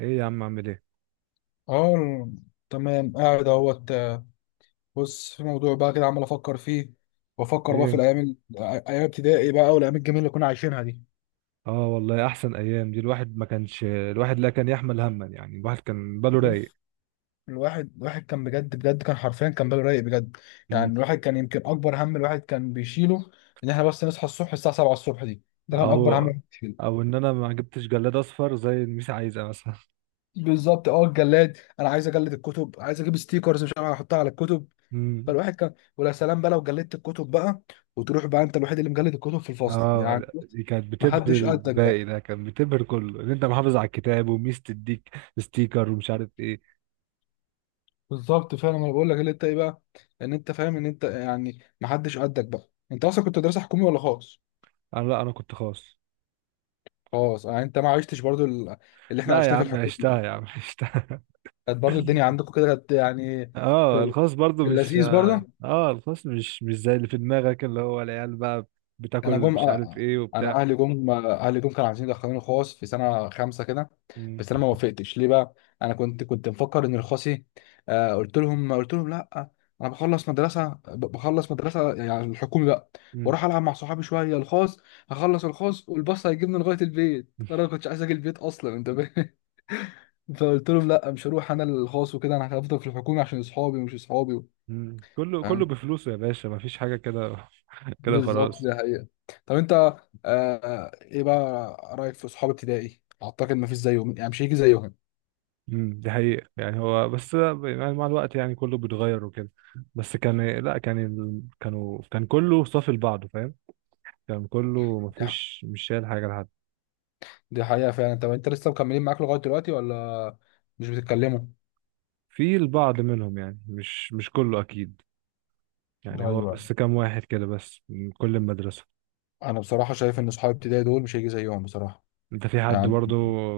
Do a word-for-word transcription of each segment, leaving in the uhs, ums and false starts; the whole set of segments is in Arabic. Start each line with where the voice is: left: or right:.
right: ايه يا عم، اعمل ايه؟
left: اه. تمام، قاعد اهوت. بص، في موضوع بقى كده عمال افكر فيه، وافكر بقى في
right: ايه.
left: الايام ال- ايام ابتدائي بقى، والايام الجميله اللي كنا عايشينها دي.
right: اه، والله احسن ايام دي. الواحد ما كانش، الواحد لا كان يحمل هما، يعني الواحد كان باله رايق.
left: بص، الواحد الواحد كان بجد بجد، كان حرفيا كان باله رايق بجد.
right: مم.
left: يعني الواحد كان يمكن اكبر هم الواحد كان بيشيله ان احنا بس نصحى الصبح الساعه سبعه الصبح دي. ده كان
right: او
left: اكبر هم الواحد بيشيله.
right: او ان انا ما جبتش جلاد اصفر زي الميس عايزه مثلا.
left: بالظبط. اه، الجلاد، انا عايز اجلد الكتب، عايز اجيب ستيكرز، مش عارف احطها على الكتب.
right: مم.
left: فالواحد كان ولا سلام بقى لو جلدت الكتب بقى، وتروح بقى انت الوحيد اللي مجلد الكتب في الفصل، يعني
right: اه،
left: بص،
right: دي كانت بتبهر
left: محدش قدك بقى.
right: الباقي، ده كان بتبهر كله ان انت محافظ على الكتاب وميس تديك ستيكر ومش عارف ايه.
left: بالظبط فعلا، انا بقول لك اللي انت ايه بقى، ان انت فاهم ان انت يعني محدش قدك بقى. انت اصلا كنت مدرسه حكومي ولا خاص؟
right: انا، لا، انا كنت خاص.
left: خاص، يعني انت ما عشتش برضو ال- اللي احنا
right: لا يا
left: عشناه في
right: عم
left: الحكومه.
right: عشتها، يا عم عشتها.
left: كانت برضو الدنيا عندكم كده كانت، يعني
right: اه،
left: في
right: الخاص برضو
left: في
right: مش.
left: اللذيذ برضو.
right: اه، الخاص مش مش زي اللي في دماغك، اللي هو العيال بقى
left: انا
right: بتاكل
left: جم،
right: مش عارف
left: آه،
right: ايه
left: انا
right: وبتاع.
left: اهلي جم، اهلي جم كانوا عايزين يدخلوني خاص في سنه خمسه كده.
right: مم.
left: بس انا ما وافقتش ليه بقى؟ انا كنت كنت مفكر ان الخاصي، آه قلت لهم، قلت لهم لا، انا بخلص مدرسه، ب- بخلص مدرسه يعني الحكومي بقى،
right: مم.
left: واروح العب مع صحابي شويه. الخاص هخلص الخاص، والباص هيجيبني لغايه البيت. انا ما كنتش عايز اجي البيت اصلا، انت فاهم؟ فقلت لهم لا، مش هروح انا الخاص، وكده انا هفضل في الحكومي عشان اصحابي ومش اصحابي.
right: مم. كله كله
left: فاهم؟
right: بفلوسه يا باشا، مفيش حاجة كده كده
left: بالظبط،
right: خلاص.
left: دي حقيقة. طب انت، آه ايه بقى رأيك في صحاب ابتدائي؟ اعتقد ما فيش زيهم، يعني مش هيجي زيهم.
right: مم، دي حقيقة. يعني هو بس يعني مع الوقت يعني كله بيتغير وكده. بس كان، لا كان، ال- كانوا، كان كله صافي لبعضه، فاهم. كان كله
left: دي ح-
right: مفيش، مش شايل حاجة لحد.
left: دي حقيقة فعلا. طب انت لسه مكملين معاك لغاية دلوقتي ولا مش بتتكلموا؟
right: في البعض منهم يعني مش مش كله أكيد. يعني هو
left: ايوه.
right: بس كام واحد كده بس من كل المدرسة.
left: انا بصراحة شايف ان صحاب ابتدائي دول مش هيجي زيهم بصراحة،
right: انت في حد
left: يعني.
right: برضو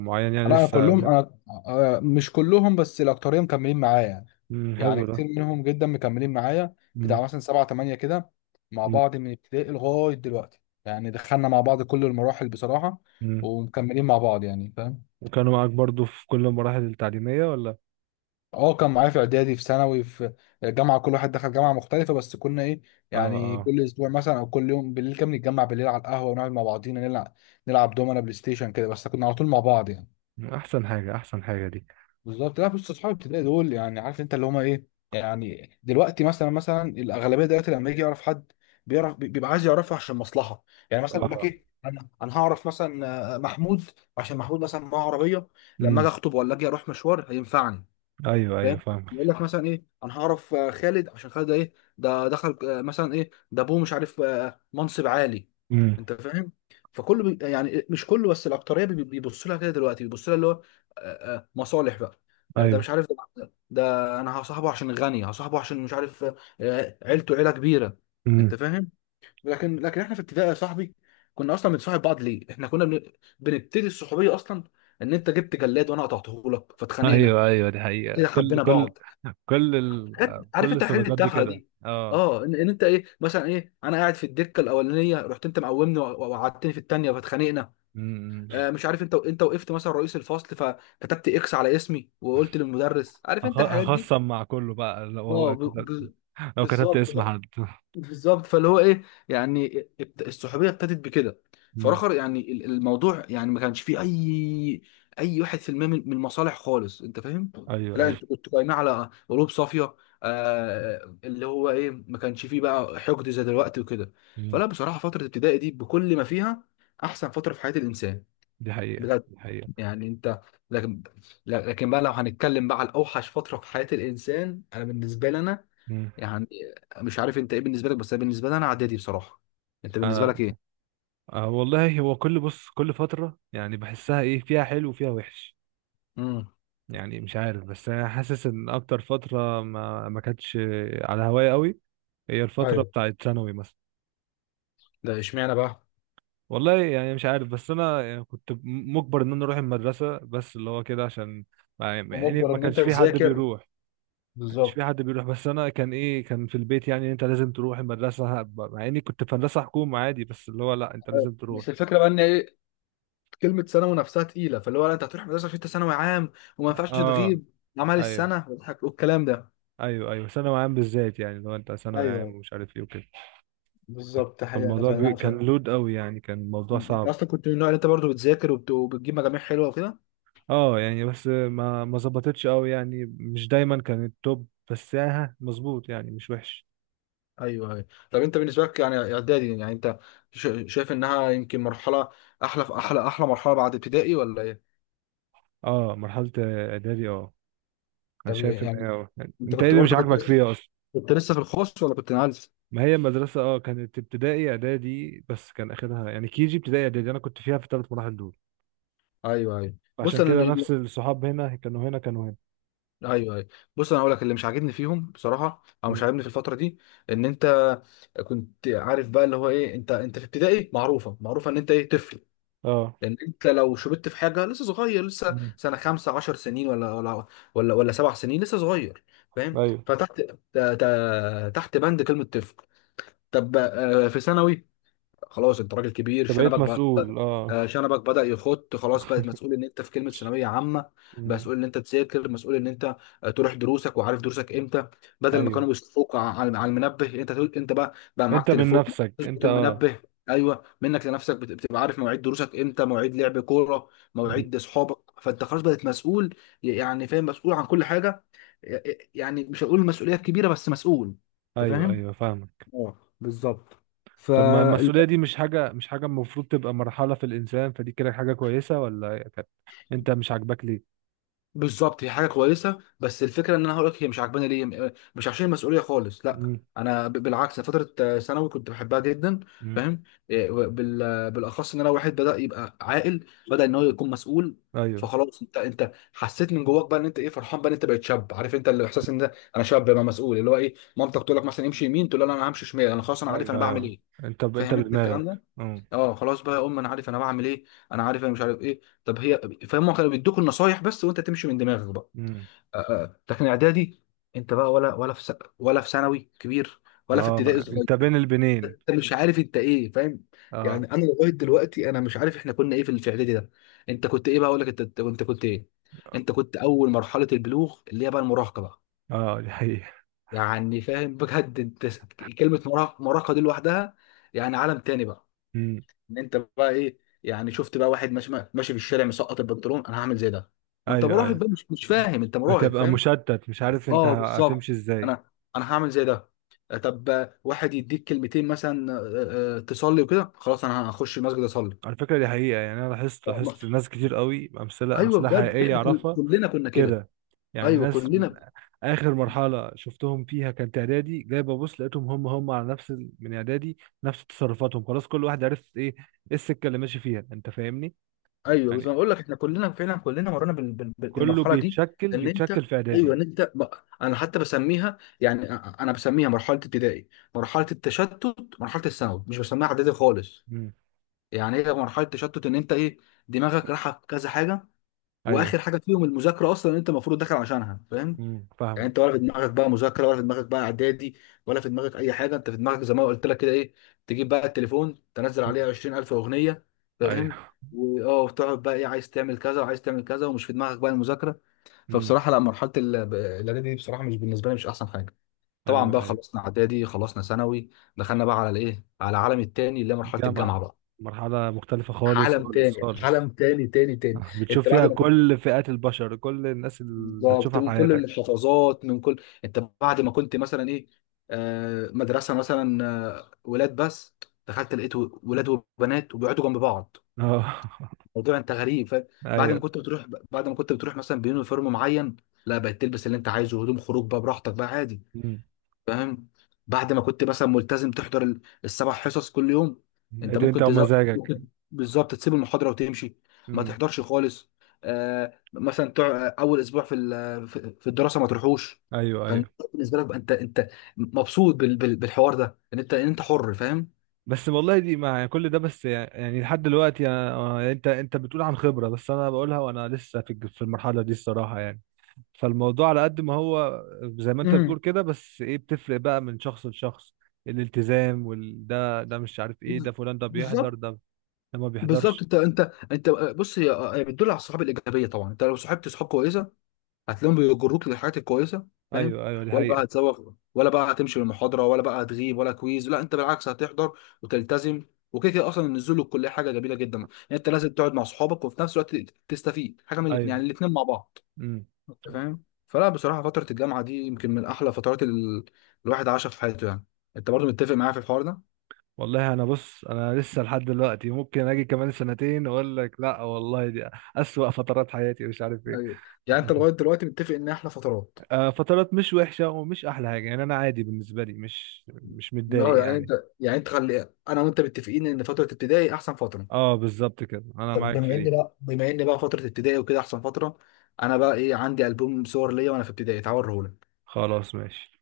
right: معين يعني
left: لا، انا
right: لسه
left: كلهم،
right: كده؟
left: انا آه مش كلهم، بس الأكترية مكملين معايا يعني،
right: مم،
left: يعني
right: حلو ده.
left: كتير منهم جدا مكملين معايا.
right: مم،
left: بتاع مثلا سبعة تمانية كده مع
right: مم،
left: بعض من ابتدائي لغاية دلوقتي. يعني دخلنا مع بعض كل المراحل بصراحة،
right: مم.
left: ومكملين مع بعض، يعني فاهم؟
right: وكانوا معاك برضو في كل المراحل التعليمية ولا؟
left: اه، كان معايا في اعدادي، في ثانوي، في جامعة. كل واحد دخل جامعة مختلفة، بس كنا ايه،
right: اه،
left: يعني
right: اه،
left: كل اسبوع مثلا او كل يوم بالليل كان نتجمع بالليل على القهوة، ونقعد مع بعضينا نلعب نلعب دومنا، بلاي ستيشن كده، بس كنا على طول مع بعض يعني.
right: احسن حاجة، احسن حاجة دي.
left: بالظبط. لا بص، اصحاب الابتدائي دول، يعني عارف انت اللي هما ايه. يعني دلوقتي، مثلا مثلا الاغلبيه دلوقتي لما يجي يعرف حد، بيعرف بي- بيبقى عايز يعرفه عشان مصلحه. يعني مثلا يقول لك
right: اه،
left: ايه، انا انا هعرف مثلا آه، محمود، عشان محمود مثلا معاه عربيه، لما اجي
right: امم،
left: اخطب ولا اجي اروح مشوار هينفعني.
right: ايوه، ايوه،
left: فاهم؟
right: فاهم.
left: يقول لك مثلا ايه، انا هعرف آه، خالد، عشان خالد ده ايه، ده دخل، آه، مثلا ايه، ده ابوه مش عارف، آه، منصب عالي.
right: امم،
left: انت فاهم؟ فكله بي يعني مش كله، بس الاكتريه بي- بيبص لها كده دلوقتي، بيبص لها اللي هو آه، آه، مصالح بقى، آه، ده
right: ايوه،
left: مش عارف، ده, ده انا هصاحبه عشان غني، هصاحبه عشان مش عارف، آه، آه، عيلته عيله كبيره. انت
right: امم،
left: فاهم؟ لكن لكن احنا في ابتدائي يا صاحبي كنا اصلا بنصاحب بعض ليه؟ احنا كنا بن- بنبتدي الصحوبيه اصلا ان انت جبت جلاد وانا قطعته لك فاتخانقنا،
right: ايوه، ايوه، دي حقيقة.
left: كده
right: كل
left: حبينا
right: كل
left: بعض.
right: كل ال...
left: حاجات عارف
right: كل
left: انت الحاجات
right: الصداقات دي
left: التافهه
right: كده،
left: دي.
right: اه.
left: اه، ان, ان انت ايه مثلا، ايه انا قاعد في الدكه الاولانيه، رحت انت مقومني وق- وقعدتني في الثانيه فاتخانقنا. آه
right: امم.
left: مش عارف انت انت وقفت مثلا رئيس الفصل، فكتبت اكس على اسمي وقلت للمدرس. عارف
right: هخ-
left: انت الحاجات دي؟
right: هخصم مع كله بقى لو
left: اه،
right: هو
left: ب...
right: كتبت
left: ب...
right: لو كتبت
left: بالظبط.
right: اسم حد.
left: بالظبط، فاللي هو ايه، يعني ابت- الصحوبيه ابتدت بكده.
right: امم،
left: فراخر يعني ال- الموضوع، يعني ما كانش فيه اي، اي واحد في المية من من المصالح خالص. انت فاهم؟
right: ايوه،
left: لا،
right: ايوه،
left: انت كنت قايمه على قلوب صافيه، آه اللي هو ايه، ما كانش فيه بقى حقد زي دلوقتي وكده.
right: امم،
left: فلا بصراحه، فتره الابتدائي دي بكل ما فيها احسن فتره في حياه الانسان
right: دي حقيقة،
left: بجد.
right: دي حقيقة،
left: يعني انت، لكن لكن بقى لو هنتكلم بقى على اوحش فتره في حياه الانسان، انا بالنسبه لنا،
right: امم.
left: مش عارف انت ايه بالنسبه لك، بس بالنسبه لي انا اعدادي بصراحه. انت بالنسبه لك ايه؟
right: آه، والله هو كل، بص، كل فترة يعني بحسها، ايه فيها حلو وفيها وحش.
left: امم.
right: يعني مش عارف، بس انا حاسس ان اكتر فترة ما ما كانتش على هواية قوي، هي الفترة
left: ايوه،
right: بتاعت ثانوي مثلا.
left: ده اشمعنى بقى؟
right: والله يعني مش عارف، بس انا يعني كنت م- مجبر ان انا اروح المدرسة، بس اللي هو كده عشان ما- يعني يعني
left: ومجبر
right: ما
left: ان انت
right: كانش في حد
left: تذاكر،
right: بيروح. ما كانش في
left: بالظبط.
right: حد بيروح، بس انا كان ايه، كان في البيت يعني انت لازم تروح المدرسة، مع اني كنت في مدرسة حكومة عادي بس اللي هو لا انت لازم تروح.
left: بس الفكره بقى ان ايه، كلمه ثانوي نفسها تقيله. فاللي هو لا، انت هتروح مدرسه عشان انت ثانوي عام، وما ينفعش
right: اه،
left: تغيب، عمل
right: ايوه،
left: السنه واضحك والكلام ده.
right: ايوه. ايوه ثانوي عام بالذات، يعني لو انت ثانوي عام
left: ايوه،
right: ومش عارف ايه وكده.
left: بالظبط حقيقة
right: فالموضوع بي...
left: فعلا. ف...
right: كان لود قوي، يعني كان الموضوع
left: انت
right: صعب.
left: اصلا كنت من النوع اللي انت برضو بتذاكر وبت- وبتجيب مجاميع حلوه وكده.
right: اه يعني بس ما ما ظبطتش قوي، يعني مش دايما كان التوب بس يعني ها مظبوط، يعني مش وحش.
left: ايوه ايوه. طب انت بالنسبه لك يعني اعدادي، يعني انت شا- شايف انها يمكن مرحله، احلى احلى احلى مرحله بعد ابتدائي ولا ايه؟
right: اه، مرحلة اعدادي، اه. انا
left: طب
right: شايف ان هي
left: يعني
right: آه. يعني
left: انت
right: انت ايه
left: كنت
right: اللي مش
left: برضو، كنت
right: عاجبك
left: لسه
right: فيها اصلا؟
left: كنت لسه في الخاص ولا كنت نقلت؟
right: ما هي المدرسة، اه، كانت ابتدائي اعدادي بس كان اخرها، يعني كيجي ابتدائي اعدادي انا كنت فيها في الثلاث مراحل دول.
left: ايوه ايوه. بص
right: فعشان
left: انا،
right: كده
left: م-
right: نفس الصحاب هنا كانوا، هنا كانوا، هنا.
left: ايوه ايوه بص انا هقول لك اللي مش عاجبني فيهم بصراحه، او مش
right: مم.
left: عاجبني في الفتره دي، ان انت كنت عارف بقى اللي هو ايه، انت انت في ابتدائي معروفه معروفه ان انت ايه، طفل.
right: اه.
left: ان انت لو شربت في حاجه لسه صغير، لسه
right: مم.
left: سنه خمسة عشر سنين، ولا ولا ولا ولا سبع سنين، لسه صغير. فاهم؟
right: ايوه،
left: فتحت ت- ت- تحت بند كلمه طفل. طب آه، في ثانوي خلاص انت راجل كبير،
right: فبقيت
left: شنبك بقى،
right: مسؤول،
left: آه،
right: اه.
left: شنبك بدأ يخط، خلاص بقت مسؤول ان انت في كلمة ثانوية عامة،
right: مم.
left: مسؤول ان انت تذاكر، مسؤول ان انت آه، تروح دروسك وعارف دروسك امتى. بدل ما
right: ايوه،
left: كانوا بيشوفوك ع- على على المنبه، انت تقول، انت بقى بقى معاك
right: انت من
left: تليفون
right: نفسك انت،
left: تظبط
right: اه.
left: المنبه. ايوه، منك لنفسك بت- بتبقى عارف مواعيد دروسك امتى، مواعيد لعب كورة،
right: مم.
left: مواعيد اصحابك. فانت خلاص بقيت مسؤول، يعني فاهم؟ مسؤول عن كل حاجة، يعني مش هقول مسؤولية كبيرة بس مسؤول. انت
right: ايوه،
left: فاهم؟
right: ايوه، فاهمك.
left: اه، بالظبط. ف
right: طب ما المسؤوليه دي مش حاجه، مش حاجه المفروض تبقى مرحله في الانسان؟ فدي كده حاجه كويسه، ولا كانت انت مش عاجباك ليه؟
left: بالظبط، هي حاجه كويسه، بس الفكره ان انا هقول لك هي مش عاجباني ليه، م- مش عشان المسؤوليه خالص، لا
right: مم.
left: انا ب- بالعكس. أنا فتره آه، ثانوي كنت بحبها جدا.
right: مم.
left: فاهم؟ إيه، و- بال- آه، بالاخص ان انا واحد بدا يبقى عاقل، بدا ان هو يكون مسؤول.
right: ايوه،
left: فخلاص انت انت حسيت من جواك بقى ان انت ايه، فرحان بقى ان انت بقيت شاب. عارف انت الاحساس ان ده انا شاب بقى مسؤول. اللي هو ايه، مامتك تقول لك مثلا امشي يمين، تقول لها لا انا همشي شمال، انا خلاص انا عارف انا
right: ايوه،
left: بعمل
right: ايوه،
left: ايه.
right: انت ب... انت
left: فاهم انت الكلام
right: بدماغك.
left: ده؟
right: مم.
left: اه، خلاص بقى يا ام، انا عارف انا بعمل ايه، انا عارف انا مش عارف ايه طب هي. فهم كانوا بيدوك النصايح بس، وانت تمشي من دماغك بقى.
right: مم،
left: آه، آه. لكن اعدادي، انت بقى، ولا ولا في س... ولا في ثانوي كبير، ولا في
right: اه،
left: ابتدائي صغير،
right: انت بين البنين،
left: انت مش عارف انت ايه، فاهم؟
right: اه،
left: يعني انا لغايه دلوقتي انا مش عارف احنا كنا ايه في ال- في اعدادي ده. انت كنت ايه بقى؟ اقول لك انت انت كنت كنت ايه، انت كنت اول مرحله البلوغ اللي هي بقى المراهقه بقى.
right: اه. دي حقيقه.
left: يعني فاهم بجد؟ انت س- كلمه مراهقه، مراهقه دي لوحدها يعني عالم تاني بقى.
right: مم.
left: ان انت بقى ايه، يعني شفت بقى واحد ماشي ماشي في الشارع مسقط البنطلون، انا هعمل زي ده. ما انت
right: ايوه،
left: مراهق
right: ايوه،
left: بقى، مش مش فاهم، انت مراهق
right: بتبقى
left: فاهم.
right: مشتت مش عارف انت
left: اه،
right: هتمشي
left: بالظبط.
right: ازاي.
left: انا انا هعمل زي ده. آه، طب آه، واحد يديك كلمتين مثلا، آه، آه، تصلي وكده، خلاص انا هخش المسجد اصلي.
right: على فكرة دي حقيقة، يعني أنا لاحظت،
left: آه، ما-
right: لاحظت ناس كتير قوي، أمثلة،
left: ايوه
right: أمثلة
left: بجد،
right: حقيقية
left: احنا كل-
right: أعرفها
left: كلنا كنا كده.
right: كده. يعني
left: ايوه،
right: ناس م-
left: كلنا.
right: آخر مرحلة شفتهم فيها كانت إعدادي، جاي ببص لقيتهم هم هم على نفس ال- من إعدادي، نفس تصرفاتهم، خلاص كل واحد عرف إيه، إيه السكة اللي ماشي فيها، أنت فاهمني.
left: ايوه، بس
right: يعني
left: انا بقول لك احنا كلنا فعلا، كلنا مرينا بال- بال- بال-
right: كله
left: بالمرحله دي
right: بيتشكل
left: ان انت،
right: بيتشكل في
left: ايوه
right: إعدادي.
left: ان انت بقى، انا حتى بسميها يعني، أ- أ- انا بسميها مرحله ابتدائي، مرحله التشتت، مرحله الثانوي، مش بسميها اعدادي خالص.
right: امم،
left: يعني هي مرحله تشتت ان انت ايه، دماغك رايحه في كذا حاجه،
right: أيوه،
left: واخر حاجه فيهم المذاكره اصلا ان انت المفروض داخل عشانها، فاهم؟
right: امم،
left: يعني انت
right: فاهمك.
left: ولا في دماغك بقى مذاكره، ولا في دماغك بقى اعدادي، ولا في دماغك اي حاجه، انت في دماغك زي ما قلت لك كده ايه، تجيب بقى التليفون تنزل
right: امم،
left: عليه عشرين الف اغنيه. فاهم؟
right: أيوه،
left: واه وتقعد بقى ايه، عايز تعمل كذا وعايز تعمل كذا، ومش في دماغك بقى المذاكره.
right: امم،
left: فبصراحه لا، مرحله ال- الاعدادي دي بصراحه، مش بالنسبه لي مش احسن حاجه. طبعا
right: أيوه،
left: بقى
right: أيوه
left: خلصنا اعدادي، خلصنا ثانوي، دخلنا بقى على الايه، على العالم التاني اللي هي مرحله الجامعه
right: جامعة،
left: بقى.
right: مرحلة مختلفة خالص،
left: عالم
right: خالص،
left: تاني،
right: خالص.
left: عالم تاني تاني تاني.
right: آه، بتشوف
left: انت بعد
right: فيها
left: ما كنت،
right: كل فئات البشر، كل الناس اللي
left: بالظبط،
right: هتشوفها في
left: من كل
right: حياتك.
left: المحافظات، من كل انت بعد ما كنت مثلا ايه، آه، مدرسه مثلا آه، ولاد بس، دخلت لقيت ولاد وبنات وبيقعدوا جنب بعض،
right: اه.
left: الموضوع انت غريب، فاهم؟ بعد ما
right: ايوه.
left: كنت بتروح بعد ما كنت بتروح مثلا بيونيفورم معين، لا بقت تلبس اللي انت عايزه، هدوم خروج بقى براحتك بقى عادي،
right: مم.
left: فاهم؟ بعد ما كنت مثلا ملتزم تحضر ال- السبع حصص كل يوم، انت
right: إيه، انت
left: ممكن تزق،
right: ومزاجك.
left: ممكن، بالظبط تسيب المحاضره وتمشي، ما
right: مم.
left: تحضرش خالص. آه مثلا تع... اول اسبوع في ال- في في الدراسه ما تروحوش.
right: ايوه،
left: فانت
right: ايوه.
left: بالنسبه لك بقى، انت انت مبسوط بال... بال... بالحوار ده، ان انت ان انت حر فاهم؟
right: بس والله دي، مع كل ده بس يعني لحد دلوقتي أنا- آه، انت انت بتقول عن خبرة، بس انا بقولها وانا لسه في الج- في المرحلة دي الصراحة يعني. فالموضوع على قد ما هو زي ما انت
left: امم.
right: بتقول كده، بس ايه، بتفرق بقى من شخص لشخص، الالتزام وال ده ده مش عارف ايه، ده
left: بز-
right: فلان ده بيحضر،
left: بالظبط،
right: ده ده ما
left: بالظبط،
right: بيحضرش.
left: انت انت انت، بص، هي هي بتدل على الصحاب الايجابيه. طبعا انت لو صاحبت صحاب كويسه هتلاقيهم بيجروك للحاجات الكويسه، فاهم؟
right: ايوه، ايوه، دي
left: ولا بقى
right: حقيقة.
left: هتزوغ، ولا بقى هتمشي للمحاضره، ولا بقى هتغيب، ولا كويز، لا انت بالعكس هتحضر وتلتزم. وكده كده اصلا النزول للكليه حاجه جميله جدا. يعني انت لازم تقعد مع اصحابك، وفي نفس الوقت تستفيد حاجه من الاثنين،
right: ايوه،
left: يعني الاثنين مع بعض.
right: امم.
left: أنت فاهم؟ فلا بصراحه، فتره الجامعه دي يمكن من احلى فترات ال... الواحد عاشها في حياته يعني. انت برضو متفق معايا في الحوار ده؟
right: والله انا، بص، انا لسه لحد دلوقتي ممكن اجي كمان سنتين اقول لك لا والله دي اسوأ فترات حياتي، مش عارف ايه.
left: ايوه. يعني انت لغايه دلوقتي متفق ان احلى فترات.
right: آه، فترات مش وحشة ومش احلى حاجة، يعني انا عادي بالنسبة لي، مش مش متضايق
left: اه، يعني انت،
right: يعني.
left: يعني انت خلي انا وانت متفقين ان فتره ابتدائي احسن فتره.
right: اه بالظبط كده، انا
left: طب
right: معاك في
left: بما ان
right: دي.
left: بقى، بما ان بقى فتره ابتدائي وكده احسن فتره، انا بقى ايه عندي البوم صور ليا وانا في ابتدائي، تعال اوريهولك.
right: خلاص ماشي.